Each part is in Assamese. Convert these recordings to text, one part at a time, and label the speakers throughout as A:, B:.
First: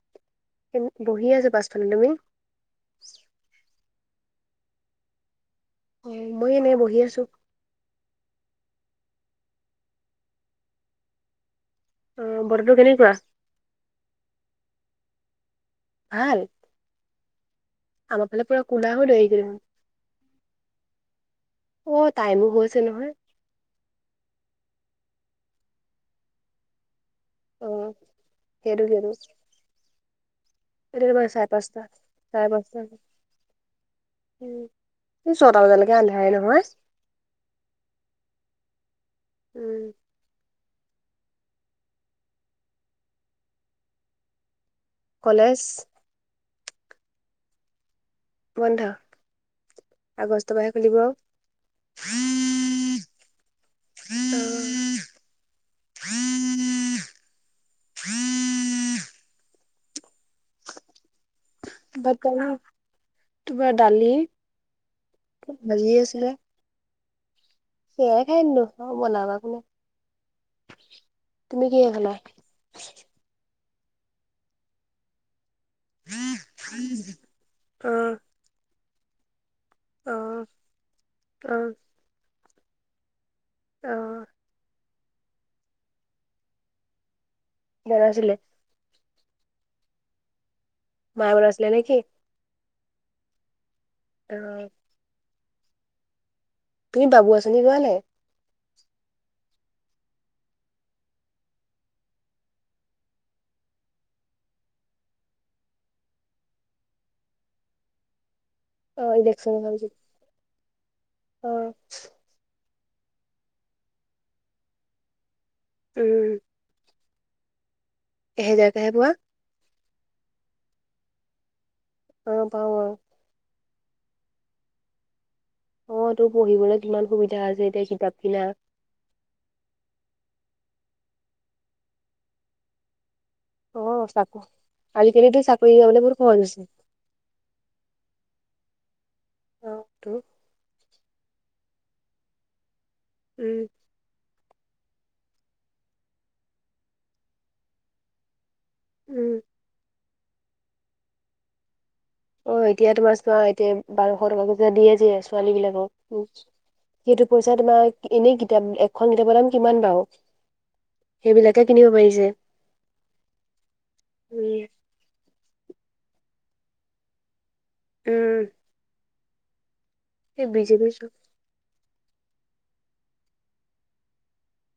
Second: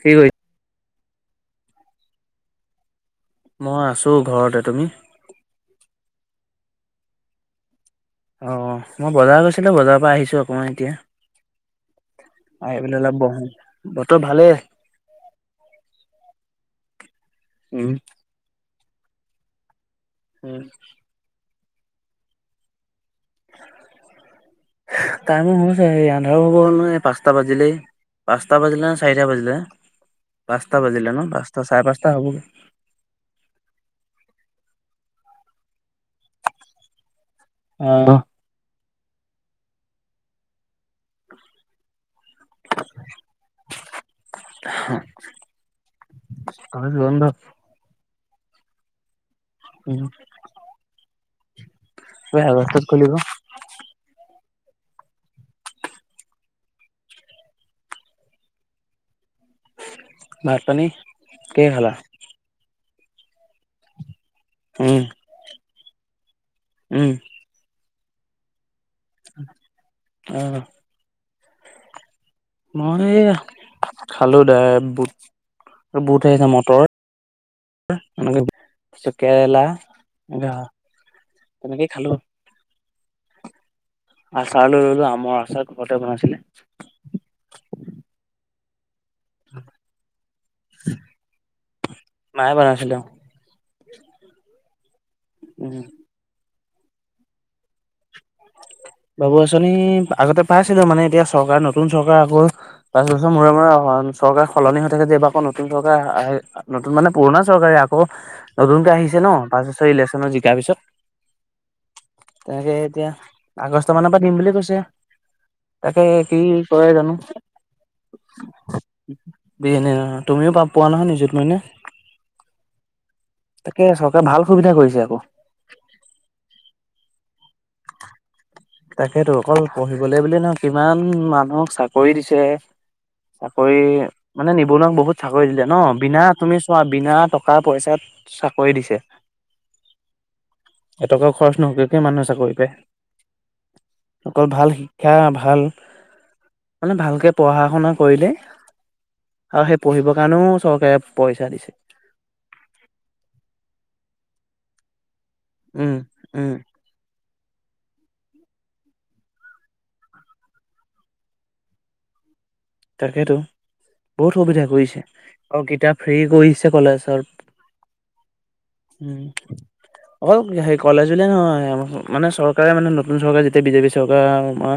A: কি, এ
B: বহিয় আছ, পাছখনত তুমি
A: মই আছো, ঘৰতে তুমি
B: অ, মই এনেই, বহি আছো।
A: অ, মই বজাৰ গৈছিলো, বজাৰৰ পৰা আহিছো অকমান এতিয়া।
B: অ বতৰটো
A: আহি পেনে
B: কেনেকুৱা
A: অলপ বহো। বতৰ ভালেই।
B: ভাল।
A: উম
B: আমাৰ ফালে পুৰা কলাহ দে
A: উম।
B: অ, টাইমো হৈছে নহয়।
A: টাইমো হৈছে, আন্ধাৰ হ'ব হ'ল, নহয়। পাঁচ পাঁচটা
B: অ
A: বাজিলেই। পাঁচটা বাজিলে ন, চাৰিটা বাজিলে। পাঁচটা বাজিলে
B: এনে, ম,
A: ন
B: চাৰে পাঁচটা,
A: হ'বগে
B: চাৰে পাঁচটা, উম। ছয়টা বজালৈকে আন্ধাৰেই নহয়।
A: আহ।
B: উম।
A: [inaudible]
B: কলেজ
A: [inaudible]
B: বন্ধ, আগষ্ট মাহে খুলিব আৰু।
A: বস্থত কলিব। ভাত, পানী, কেই খালা।
B: ভাত পানী তোমাৰ দালি,
A: উম
B: ক, ভাজি আছে।
A: উম।
B: সেয়াই খাইনো, অ, বনাবা কোনে
A: অ
B: তুমি কিহে, খা
A: মই খালো দাই, বুট, বুট আহিছে মটৰ
B: অ
A: [unintelligible] কেৰেলা,
B: অ অ
A: তেনেকেই খালো।
B: অ',
A: আচাৰ লৈ ৰলো, আমাৰ আচাৰ ঘৰতে ব, আছিলে।
B: জনান, আছিলে।
A: [inaudible]
B: মাহট আচিলে, নেকি।
A: নাই বনাইছিলো।
B: উ।
A: উম।
B: তুমি বাবু আঁচনি পোৱা নে।
A: বাবু আচনি আগতে পাইছিলো, মানে এতিয়া চৰকাৰ নতুন চৰকাৰ আকৌ পাঁচ বছৰ মূৰে, মূৰে চৰকাৰ সলনি হৈ থাকে, যে এইব আকৌ নতুন চৰকাৰ আহে, নতুন মানে পুৰণা চৰকাৰে আকৌ নতুনক
B: অ',
A: আহিছে ন, পাঁচ বছৰ, ইলেকশ্যনত জিকাৰ পিছত
B: আহ।
A: এনেকে এতিয়া আগষ্ট মানৰ পৰা দিম বুলুলিয়ে কৈছে, তাকে কি কৰে জানো।
B: এহে, জেগ হে, পোৱা।
A: বি, এনে, নহয়, তুমিও পাপ, পোৱা নহয়, নিজত মাইনা।
B: অ, পাও অ'।
A: তাকে চৰকাৰে ভাল সুবিধা কৰিছে আকৌ।
B: অ' তোৰ পঢ়িবলৈ কিমান সুবিধা আছে, এতিয়া কিতাপ কিনা
A: তাকেতো অকল পঢ়িবলে বুলি নহয়, কিমান মানুহক চাকৰি দিছে। চাকৰি
B: অ', চাক
A: মানে নিবনুৱাক বহুত
B: আজিকালিতো
A: চাকৰি দিলে ন'
B: পাবলৈ বহুত
A: বিনা
B: সহজ
A: তুমি
B: হৈছে
A: চোৱা বিনা টকা পইচাত কৰি দিছে।
B: অ' তো।
A: এটকাও খৰচ নকৰাকে মানুহে চাকৰি পায়।
B: উম।
A: অকল ভাল শিক্ষা, ভাল মানে ভালকে পঢ়া শুনা কৰিলেই
B: উম,
A: আৰু সেই পঢ়িবৰ কাৰণেও চৰকাৰে পইচা দিছে।
B: অ' এতিয়া তোমাৰা এতিয়া বাৰশ টকা কে দিয়ে যে আছে।
A: উম
B: ছোৱালীবিলাকক।
A: উম
B: সেইটোত পইচা তোমাৰ, এনেই কিতাপ এখন কিতাপৰ দাম কিমান বাৰু? সেইবিলাকে কিনিব পাৰিছে।
A: তাকেতো বহুত সুবিধা
B: উম,
A: কৰি দিছে। আৰু কিতাপ ফ্ৰী কৰি দিছে কলেজৰ।
B: উম।
A: হু, অকল
B: এই
A: হেৰি
B: বিজেপিৰ চব
A: কলেজলে নহয় আমাৰ মানে চৰকাৰে মানে নতুন চৰকাৰ যেতিয়া বিজেপি চৰকাৰ আম-আমাৰ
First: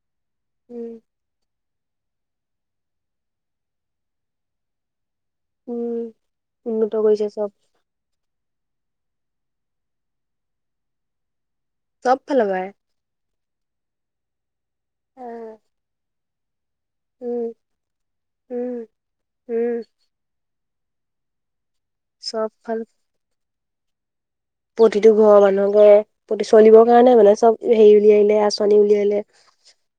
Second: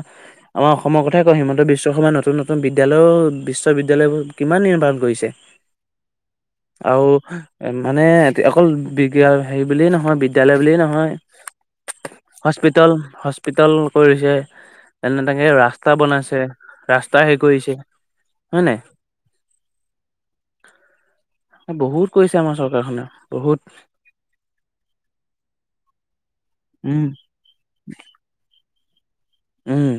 B: উম,
A: অসমৰ কথাই কয়। হিমন্ত বিশ্ব ৰাজ্যসভাৰ নতুন নতুন বিদ্যালয় বিশ্ববিদ্যালয়বোৰ কিমান নিৰ্বাৰণ কৰিছে।
B: উম, উন্নত
A: আৰু
B: কৰিছে চব
A: এ, মানে অকল বিগ হেৰি বুলিয়ে নহয় বিদ্যালয় বুলিয়ে নহয়।
B: চব ফালৰ পৰাই
A: হস্পিতল হস্পিতাল কৰিছে, তেনে তেকে ৰাস্তা বনাইছে। ৰাস্তা হেৰি
B: উম
A: কৰিছে। হয় নাই?
B: উম উম
A: বহুত কৰিছে
B: চব
A: আমাৰ
B: ফাল
A: চৰকাৰখনে বহুত।
B: প্ৰতিটো ঘৰৰ মানুহকে প্ৰতি চলিবৰ
A: উম
B: কাৰণে মানে চব হেৰি উলিয়াইলে আঁচনি উলিয়াইলে।
A: উম।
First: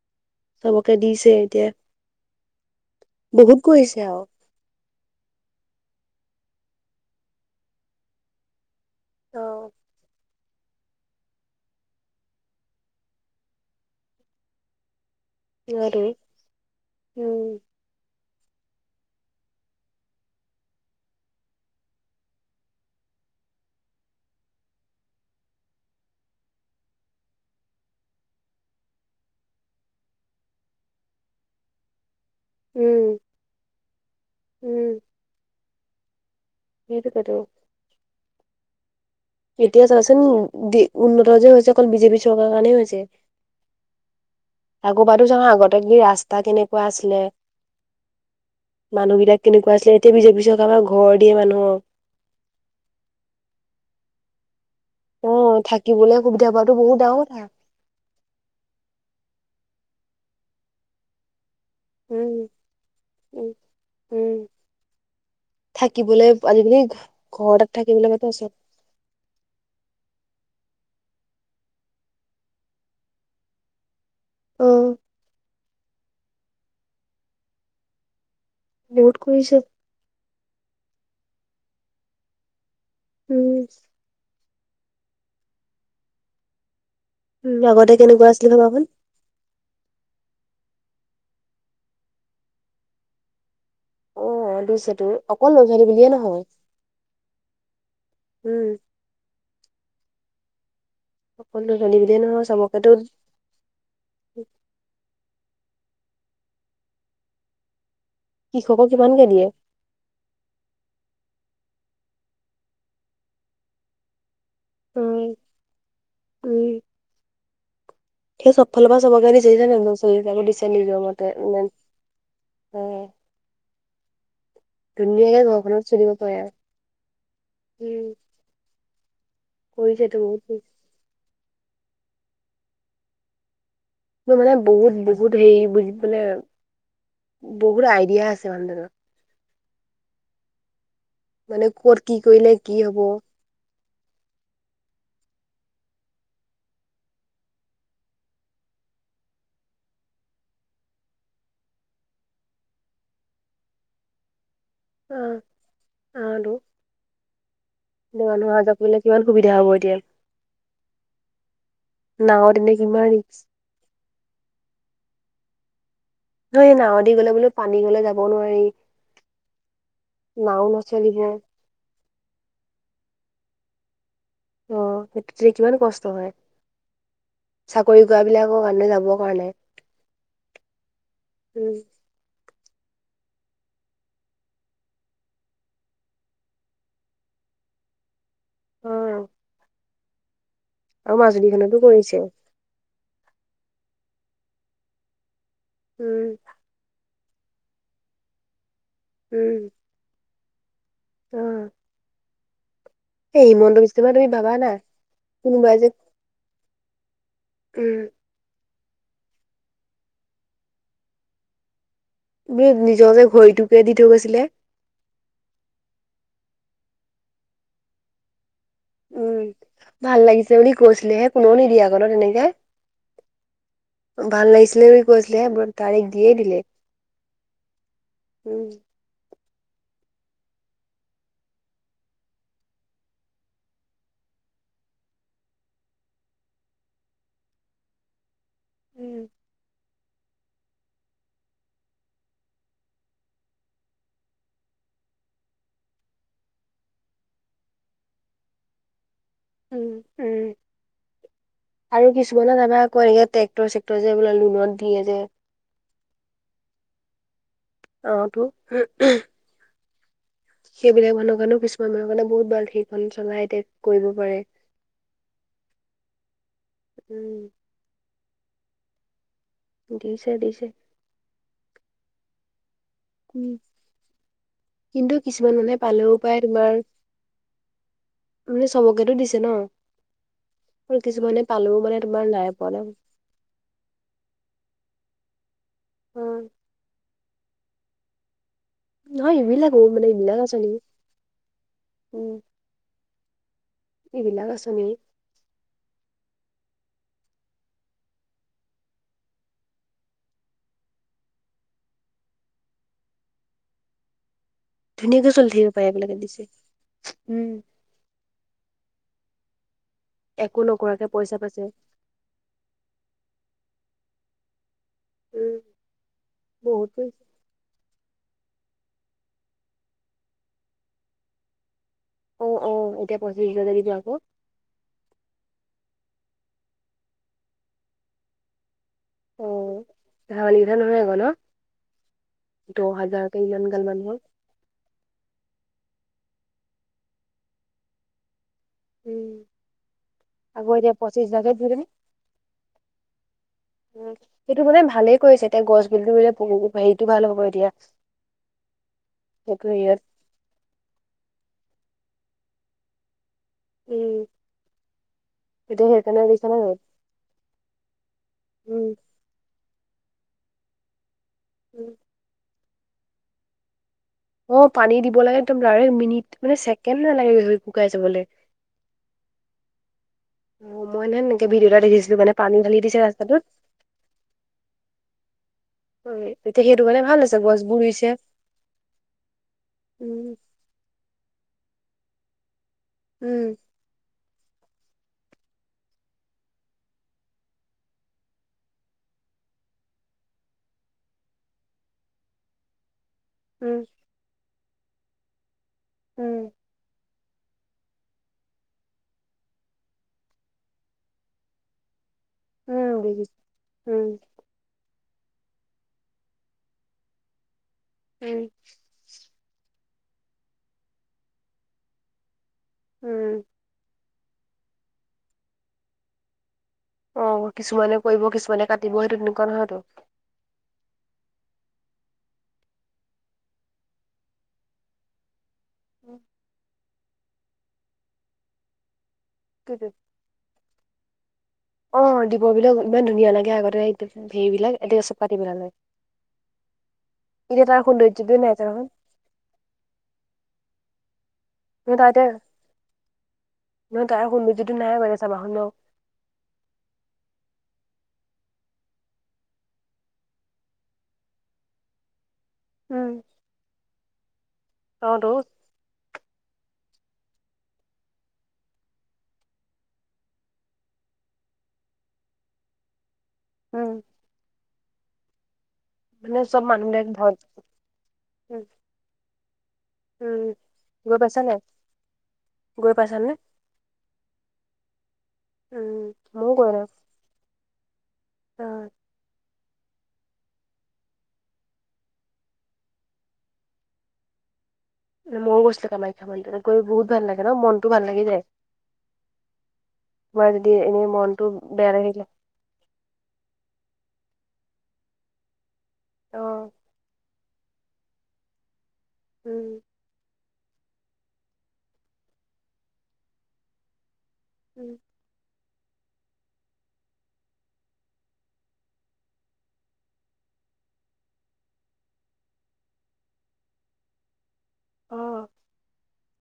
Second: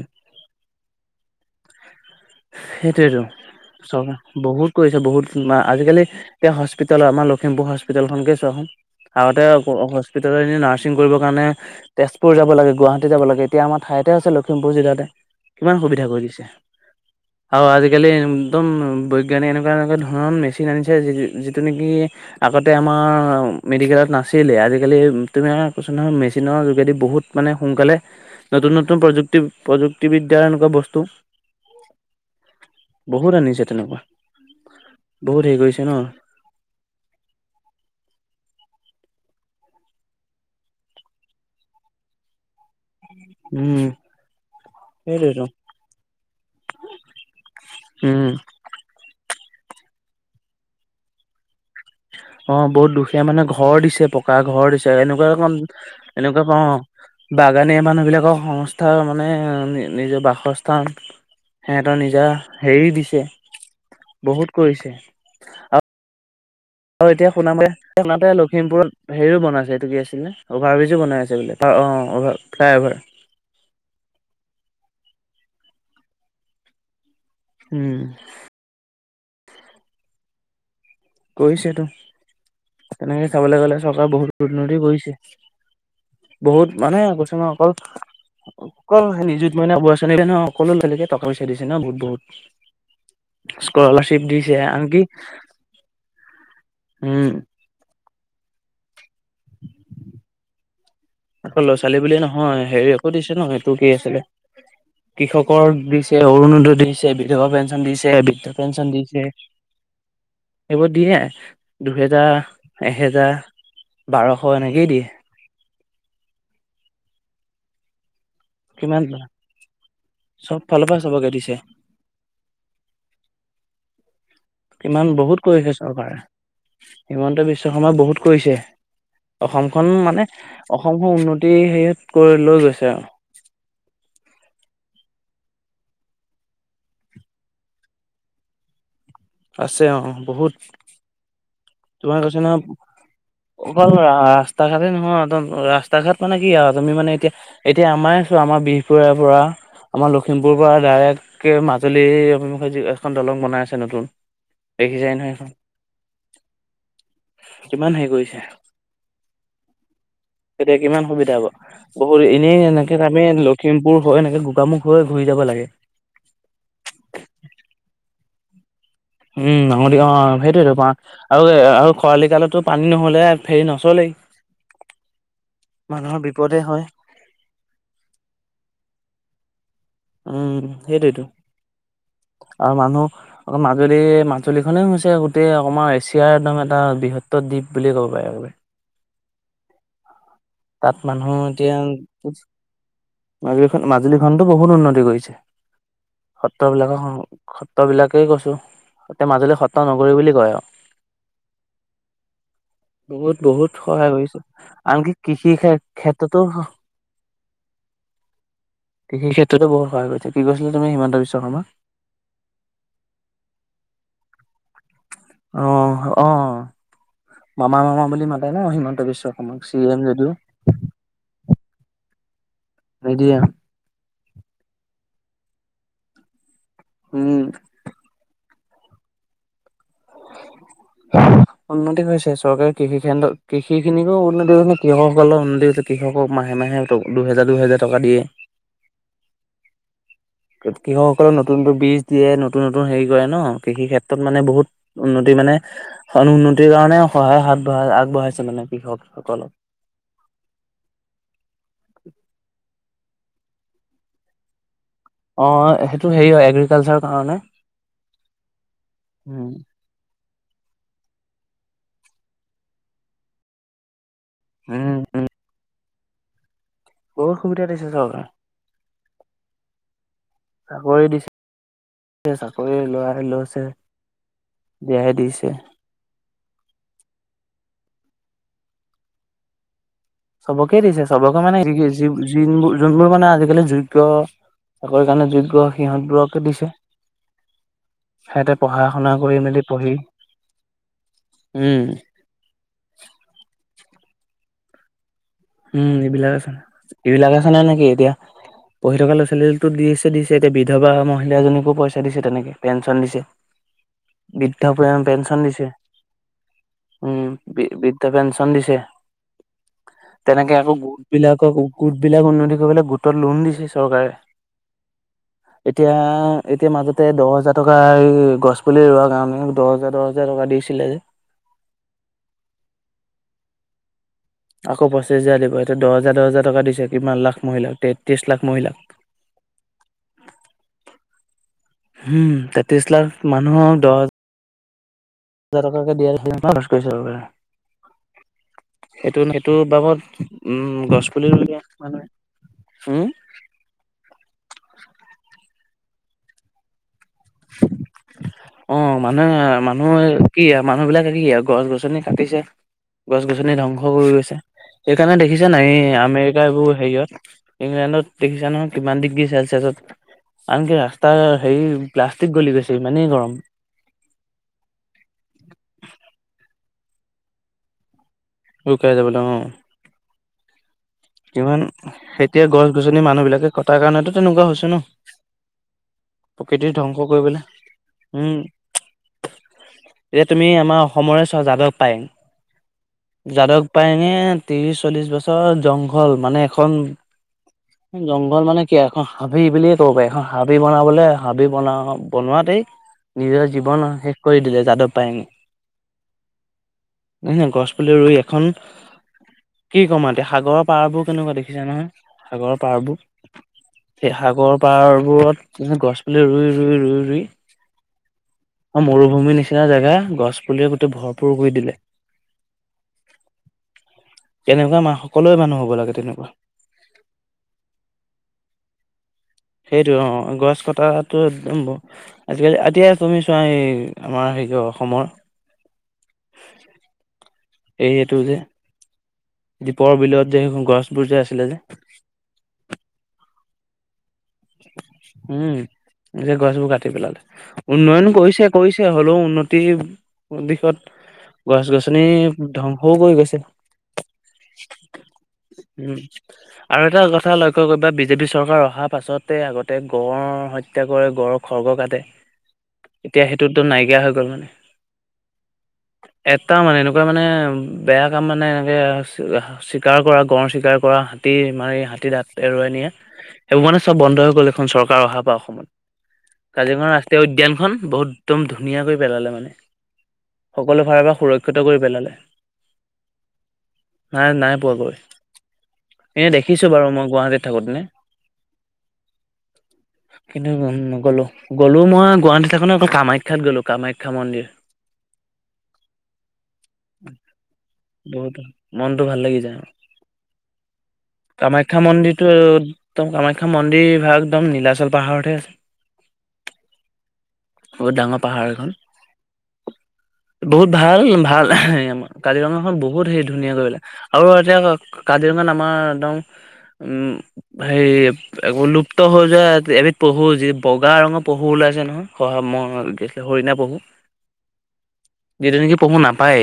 B: চবকে দিছে এতিয়া।
A: সেইটোয়েইতো।
B: বহুত কৰিছে আৰু
A: চৰকাৰে বহুত কৰিছে বহুত, আজিকালি এতিয়া হস্পিতালৰ আমাৰ লখিমপুৰ হস্পিতলখনকে চোৱাচোন। আগতে উ, হস্পি হস্পিতালত এ, নাৰ্ছিং কৰিবৰ কাৰণে তেজপুৰ যাব লাগে, গুৱাহাটী যাব লাগে, এতিয়া আমাৰ ঠাইতে আছে লখিমপুৰ জিলাতে। কিমান
B: সিহঁতো
A: সুবিধা কৰি দিছে
B: উম
A: আৰু আজিকালি একদম বৈজ্ঞানিক এনেকুৱা এনেকুৱা ধৰণৰ মেচিন আনিছে যি-যিটো নেকি আগতে আমাৰ মেডিকেলত নাছিলে। আজিকালি তুমি কৈছোঁ নহয় মেচিনৰ যোগেদি বহুত মানে সোনকালে নতুন নতুন প্ৰযুক্তি প্ৰযুক্তিবিদ্যাৰ এনেকুৱা বস্তু।
B: উম
A: বহুত আনিছে তেনেকুৱা, বহুত হেৰি কৰিছে ন'?
B: হেইটোকেতো। এতিয়া চাচোন দি উন্নত যে হৈছে অকল বিজেপি চৰকাৰৰ কাৰণেই হৈছে।
A: উম।
B: আগৰবাৰতো চা
A: সেইটোৱেতো
B: আগতে ৰাস্তা কেনেকুৱা আছিলে।
A: উম
B: মানুহবিলাক কেনেকুৱা আছিলে, এতিয়া বিজেপি চৰকাৰৰপৰা ঘৰ দিয়ে মানুহক।
A: অ' বহুত দুখীয়া মানুহক ঘৰ দিছে, পকা ঘৰ দিছে, এনেকুৱা
B: অ
A: কন
B: থাকিবলৈ
A: এনেকুৱা
B: সুবিধা
A: পাওঁ
B: পোৱাতো
A: অ'।
B: বহুত ডাঙৰ কথা
A: বাগানে মানুহবিলাকৰ সংস্থা মানে নিজৰ বাসস্থান সিহঁতৰ নিজা
B: উম
A: হেৰি দিছে,
B: উম, উম,
A: বহুত কৰিছে। আৰু
B: থাকিবলৈ আজিকালি
A: অ' এতিয়া
B: ঘৰ
A: শুনাম
B: এটাত থাকিবলৈ
A: সাতে
B: মাত্ৰ আছে।
A: লখিমপুৰত হেৰিও বনাইছে হেইটো কি আছিলে অভাৰ ব্ৰিজ। বনাই আছে বোলে। অ' ফ্লাই অভাৰ।
B: অ'।
A: উম।
B: বহুত কৰিছে।
A: কৰিছেতো। তেনেকে
B: উম,
A: চাবলৈ গ'লে চৰকাৰে বহুত ননদী গৈছে। বহুত [unintelligible] পইচা
B: উম,
A: দিছে ন
B: আগতে কেনেকুৱা আছিলে ভাবাচোন।
A: বহুত বহুত। স্কলাৰশ্বিপ দিছে
B: অ',
A: আনকি
B: তোৰ অকল ল'ৰা ছোৱালী বুলিয়ে নহয়।
A: উম।
B: উম।
A: আকৌ ল'ৰা ছোৱালী বুলিয়ে নহয়, হেৰি আকো দিছে ন এইটো কি আছিলে কৃষক কৰ দিছে, অৰুণোদয় দিছে, বিধৱা পেঞ্চন দিছে বদ্ধ
B: কৃষকক
A: পেঞ্চন দিছে,
B: কিমানকে দিয়ে।
A: এইবোৰ দিয়ে দুহেজাৰ, এহেজাৰ, বাৰশ এনেকেই দিয়ে।
B: উম, উম। চব ফালৰ পৰা
A: কিমান
B: চবকে দিচে।
A: চব
B: [unintelligible]
A: ফালৰ
B: নিজৰ
A: পৰা চবকে
B: মতে
A: দিছে
B: মানে
A: [unintelligible] কিমান
B: ধুনীয়াকে
A: বহুত কৰিছে
B: ঘৰখনত চলিব
A: চৰকাৰে,
B: পাৰে আৰু,
A: হিমন্ত বিশ্ব শৰ্মা
B: উম,
A: বহুত কৰিছে। অসমখন
B: কৰিছেতো
A: মানে
B: বহুত
A: অসমখন উন্নতি হেৰিত কৰি লৈ গৈছে আৰু।
B: মোৰ মানে বহুত বহুত হেৰি বুজি বহুত আইডিয়া আছে মানুহজনৰ।
A: আছে অ। বহুত
B: মানে কত কি
A: তোমাৰ কৈছে
B: কৰিলে
A: নহয়
B: কি হব।
A: অকল ৰাস্তা ঘাটে নহয়, ৰাস্তা ঘাট মানে কি আৰু তুমি মানে এতিয়া এতিয়া আমাৰ ছোৱা আমাৰ বি [unintelligible] আমাৰ লখিমপুৰ পৰা ডাৰেক মাজুলীৰ অভিমুখে এখন দলং বনাই আছে নতুন। দেখিছায় নহয়
B: অ'।
A: সেইখন।
B: অটো [unintelligible] কিমান সুবিধা হ'ব এতিয়া
A: এতিয়া কিমান সুবিধা হব। বহুত
B: নাৱত
A: এনেই
B: এনে
A: এনেকে
B: কিমান
A: আমি
B: ৰিক্স
A: লখিমপুৰ হৈ এনেকে গোগামুখ হৈ ঘূৰি য যাব লাগে।
B: নাৱেদি গলে বোলো পানী গলে যাব নোৱাৰি।
A: উম নাঙতি অ
B: নাও
A: সেইটোয়েতো
B: নচলিব
A: আৰু আৰু খৰালি কালতো পানী নহ'লে ফেৰি নচলেই।
B: অ সেইটো কিমান কষ্ট
A: মানুহৰ
B: হয়।
A: বিপদে হয়
B: চাকৰি কৰা বিলাকৰ কাৰণে যাব [unintelligible]
A: উম সেইটোৱেটো। আৰু মানুহ আকৌ মাজুলী মাজুলী খনেই হৈছে গোটেই অকমাৰ এছিয়াৰ একদম এটা বৃহত্তৰ দ্বীপ বুলি কব পাৰে
B: উম।
A: তাত মানুহ এতিয়া
B: কৰিছে
A: মাজুলীখন মাজুলীখনতো বহুত উন্নতি কৰিছে।
B: উম
A: সত্ৰ বিলাকক সত্ৰ বিলাকেই কৈছো। এতিয়া মাজুল সত্ৰ নকৰি বুলি কয় আৰু।
B: অহ।
A: বহুত বহুত সহায়
B: তুমি
A: কৰিছো।
B: ভাবা না
A: আনকি কৃষি ক্ষেত্ৰতো
B: উম।
A: কৃষিৰ ক্ষেত্ৰতো বহুত সহায় কৰিছে। কি কৈছিলা তুমি হিমন্ত বিশ্ব শৰ্মা?
B: [unintelligible]
A: অ অ মামা মামা বুলি মা মতে ন হিমন্ত বিশ্ব
B: উম
A: শৰ্মাক চি এম যদিও।
B: [unintelligible] তেনেকাই
A: নিদিয়ে
B: ভাল লাগিছিলে [unintelligible]
A: উম।
B: উম।
A: [unintelligible] উন্নতি হৈছে। চৰকাৰে কৃষিৰ কৃষি খিনিকো উন্নতি কৃষকসকলেৰ উন্নতি কৃষক মাহ মাহে, মাহে দুহেজাৰ, দুহেজাৰ টকা দিয়ে।
B: উম
A: [inaudible] কৃষকসকলে নতুন, নতুন বীজ দিয়ে, নতুন, নতুন হেৰি কৰে ন, কৃষি ক্ষেত্ৰত মানে বহুত উন্নতি মানে। উন্নতিৰ কাৰণে সহায় আগবঢ়াই, আগবঢ়াইছে মানে কৃষক
B: উম, উম আৰু কিছুমানত আমা কয় যে একে টেক্টৰ-চেক্টৰ যে বোলে লোনত দিয়ে যে
A: অ', সেইটো হেৰি হয় এগ্ৰিকালচাৰ কাৰণে।
B: অ', এইবোৰ।
A: উম
B: সেইবিলাক মানুহ কাৰণেও কিছুমান মানুহৰ কাৰণে বহুত [unintelligible] সেইখন চলাই কৰিব। কৰে।
A: উম উম বহুত সুবিধা দিছে চৰকাৰে।
B: দিছে, দিছে।
A: এ, চাকৰি লৰাই
B: উম,
A: লৈছে দিয়াই
B: কিন্তু
A: দিছে
B: কিছুমান মানে পালেও পায় তোমাৰ মানে চবকেতটো দিছে ন?
A: চবকে
B: আৰু
A: দিছে চবকে
B: কিছুমানে
A: মানে,
B: পালেও তোমাৰ নাই পোৱা ন
A: যোৰ-যোনবোৰ মানে আজিকালি যোগ্য। চাকৰি কাৰণে যোগ্য
B: অ
A: সিহঁতবোৰকে দিছে, সিহঁতে পঢ়া শুনা কৰি
B: নহয়
A: মেলি
B: এইবিলাকো
A: পঢ়ি
B: মানে এইবিলাক আঁচনি
A: উম,
B: উম
A: [unintelligible]
B: এইবিলাক আঁচনি।
A: উম, এইবিলাকে আঁচনি, এইবিলাকে আঁচনি মানে কি এতিয়া পঢ়ি থকা ল'ৰা ছোৱালীতো দিছে, দিছে এতিয়া বিধৱা মহিলাজনিকো পইচা দিছে, তেনেকে পেঞ্চন দিছে। বৃদ্ধ
B: ধুনীয়াকে
A: পে-পেঞ্চন
B: চলি
A: দিছে,
B: থাকিব পাৰে এইবিলাকে দিছে
A: উম, বৃদ্ধ পেঞ্চন দিছে। তেনেকে
B: একো
A: আকৌ
B: নকৰাকে পইচা
A: গোটবিলাকক,
B: পাইছে
A: গোটবিলাক উন্নতি কৰিবলৈ, গোটত লোন দিছে চৰকাৰে।
B: উম
A: এতিয়া, এতিয়া
B: বহুত
A: মাজতে
B: পইচা
A: দহ হাজাৰ টকা গছপুলি ৰোৱা কাৰণে দহ হাজাৰ, দহ হাজাৰ টকা দিছিলে।
B: অ', অ', এতিয়া পঁচিছ হাজাৰ টকাকে দিব আকৌ।
A: আকৌ পঁচিছ হাজাৰ দিব, এতিয়া দহ হজাৰ, দহ হাজাৰ টকা দিছে কিমান লাখ মহিলাক, তেত্ৰিশ লাখ মহিলাক।
B: উম, [unintelligible] মানুহ নহয় আকৌ ন'?
A: উম, তেত্ৰিশ
B: দহ
A: লাখ
B: হাজাৰকে ইমান গাল
A: মানুহক দহ হা
B: মানুহৰ
A: হাজাৰ টকাকে দিয়াৰ সিদ্ধান্ত গ্ৰহণ কৰিছে চৰকাৰে। সেইটো,
B: উম,
A: সেইটো বাবদ
B: আকৌ
A: উম
B: এতিয়া
A: গছ
B: পঁচিছ
A: পুলি
B: হাজাৰকে
A: ৰুলে
B: দি দিম
A: মানে। হম?
B: উম সেইটো মানে ভালেই কৰিছে। এতিয়া গছ [unintelligible] হেৰিটো ভাল হ'ব এতিয়া।
A: অ',
B: সেইটো হেৰিয়ত
A: মানুহে-মানুহৰ কি মানুহবিলাকে কি আৰু, গছ-গছনি কাটিছে। গছ-গছনি ধ্বংস কৰি
B: উম,
A: গৈছে। সেইকাৰণে দেখিছা নাই,
B: এতিয়া
A: এই
B: সেইকাৰণে দিছে
A: আমেৰিকাৰ
B: নে নাই?
A: এইবোৰ হেৰিয়ত, ইংলেণ্ডত দেখিছা নহয়
B: উম
A: কিমান ডিগ্ৰী চেলচিয়াছত। আনকি ৰাস্তাৰ হেৰি প্লাষ্টিক গলি গৈছে, ইমানেই গৰম।
B: অ', পানী দিব লাগে, একদম ডাইৰেক্ট মিনিট মানে ছেকেণ্ড নালাগে শুকাই যাবলৈ।
A: শুকাই যাবলৈ, অ'।
B: অ মই নে এনেকে
A: ইমান,
B: ভিডিঅ' এটা দেখিছিলো মানে
A: এতিয়া
B: পানী ঢালি দিছে
A: গছ-গছনি
B: ৰাস্তাটোত
A: মানুহবিলাকে কটাৰ কাৰণেতো তেনেকুৱা হৈ হৈছে ন।
B: এতিয়া
A: প্ৰকৃতি
B: সেইটো
A: ধ্বংস
B: কাৰণে ভাল হৈছে
A: কৰিবলৈ,
B: গছবোৰ ৰুইছে
A: উম। এতিয়া
B: উম
A: তুমি আমাৰ অসমৰে যাদৱ পায়েং,
B: উম
A: যাদৱ পায়ঙে ত্ৰিশ-চল্লিশ বছৰ জংঘল ঘল মানে এখন জংঘল মানে কি, এখন হাবি বুলিয়ে ক'ব পাৰি, এখন হাবি বনাবলৈ, হাবি বনা- বনোৱাত তেই নিজৰ জীৱন
B: উম
A: শেষ কৰি দিলে, যাদৱ পায়েঙে।
B: উম,
A: [unintelligible] গছপুলি ৰুই এখন কি ক'ম আৰু এতিয়া সাগৰত পাৰবোৰ কেনেকুৱা দেখিছা নহয়, সাগৰৰ
B: উম
A: পাৰবোৰ?
B: দেখিছো উম
A: সেই সাগৰৰ পাৰ -ৰত গছপুলি ৰুই, ৰুই, ৰুই, ৰুই
B: উম
A: অ', মৰুভূমিৰ নিচিনা জেগা, গছপুলিয়ে গোটেই ভৰপূৰ কৰি দিলে।
B: উম।
A: তেনেকুৱা মা, সকলোৱে মানুহ হ'ব লাগে, তেনেকুৱা।
B: অ', কিছুমানে কৰিব, কিছুমানে কাটিব সেইটো নহয়তো।
A: সেইটোৱে, অ', অ', গছ, কটাটো একদম বন্ধ আজি, কালি, এতিয়া তুমি চোৱা এই আমাৰ হেৰি অসমৰ [inaudible] এই, এইটো যে, দীপৰ বিলত যে, গছবোৰ যে, আছিলে যে
B: অ, দীপৰ বিলৰ ইমান ধুনীয়া লাগে, আগতে হেৰিবিলাক এতিয়া চব কাটি পেলালে।
A: গোটেই গছবোৰ কাটি পেলালে।
B: এতিয়া তাৰ
A: উন্নয়ন
B: সৌন্দৰ্যটোৱে
A: কৰিছে,
B: নাই
A: কৰিছে,
B: চাবাচোন
A: হ'লেও উন্নতি দিশত গছ,
B: নহয়
A: গছনি
B: তাৰ এতিয়া
A: ধ্বংসও কৰি গৈছে।
B: নহয় তাৰ সৌন্দৰ্যটো নাই মানে চাবাচোন ন।
A: উম, আৰু এটা কথা লক্ষ্য কৰিবা। বিজেপি চৰকাৰ অহাৰ পাছতে, আগতে, গড়ৰ হত্যা কৰে, গড়ৰ খৰ্গ কাটে।
B: উম
A: এতিয়া সেইটোতো নাইকিয়া হৈ, গ'ল মানে।
B: অ, তো।
A: এটা মানে, এনেকুৱা মানে বেয়া কাম মানে, এনেকে চিকাৰ কৰা, গড় চিকাৰ কৰা হাতী মাৰি হাতী দাঁত এৰুওৱাই নিয়ে, সেইবোৰ মানে চব
B: উম
A: বন্ধ হৈ, গ'ল, এইখন চৰকাৰ অহাৰ পৰা অসমত।
B: মানে চব
A: কাজিৰঙা
B: মানুহবিলাক
A: ৰাষ্ট্ৰীয়
B: ভয়
A: উদ্যানখন বহুত একদম
B: উম
A: ধুনীয়া কৰি পেলালে, মানে।
B: উম
A: সকলো ফালৰ পৰা
B: গৈ পাইছা নাই
A: সুৰক্ষিত কৰি পেলালে।
B: গৈ পাইছা নে?
A: নাই, নাই, পোৱাকৈ
B: উম
A: এনে
B: ময়ো গৈ
A: দেখিছো
B: নাই
A: বাৰু, মই গুৱাহাটীত থাকোতে।
B: অ'।
A: [inaudible] কিন্তু নগ'লো, গ'লো মই গুৱাহাটী থাকো ন, অকল কামাখ্যাত গ'লো, কামাখ্যা মন্দিৰ।
B: ম, ময়ো গৈছিলো, কামাখ্যা মন্দিৰত গৈ বহুত ভাল লাগে ন, মনটো ভাল লাগি
A: বহুত
B: যায়।
A: মনটো ভাল লাগি যায়
B: তোমাৰ যদি এনেই মনটো
A: কামাখ্যা
B: বেয়া লাগি থাকিলে
A: মন্দিৰটো, কামাখ্যা মন্দিৰ ভাগ একদম নীলাচল পাহাৰতহে আছে।
B: অ'।
A: বহুত ডাঙৰ পাহাৰ এখন।
B: উম।
A: বহুত ভাল, ভাল হ, আমাৰ কাজিৰঙাখন বহুত হেৰি ধুনীয়া কৰিলে। আৰু
B: উম
A: এতিয়া কাজিৰঙাত আমাৰ একদম হেৰি একোপ ক্ত হৈ যোৱা এবিধ পহু যি বগা ৰঙৰ পহু ওলাইছে নহয়, শহা হৰিণা পহু।
B: অ'
A: যিটো নেকি পহু নাপায়।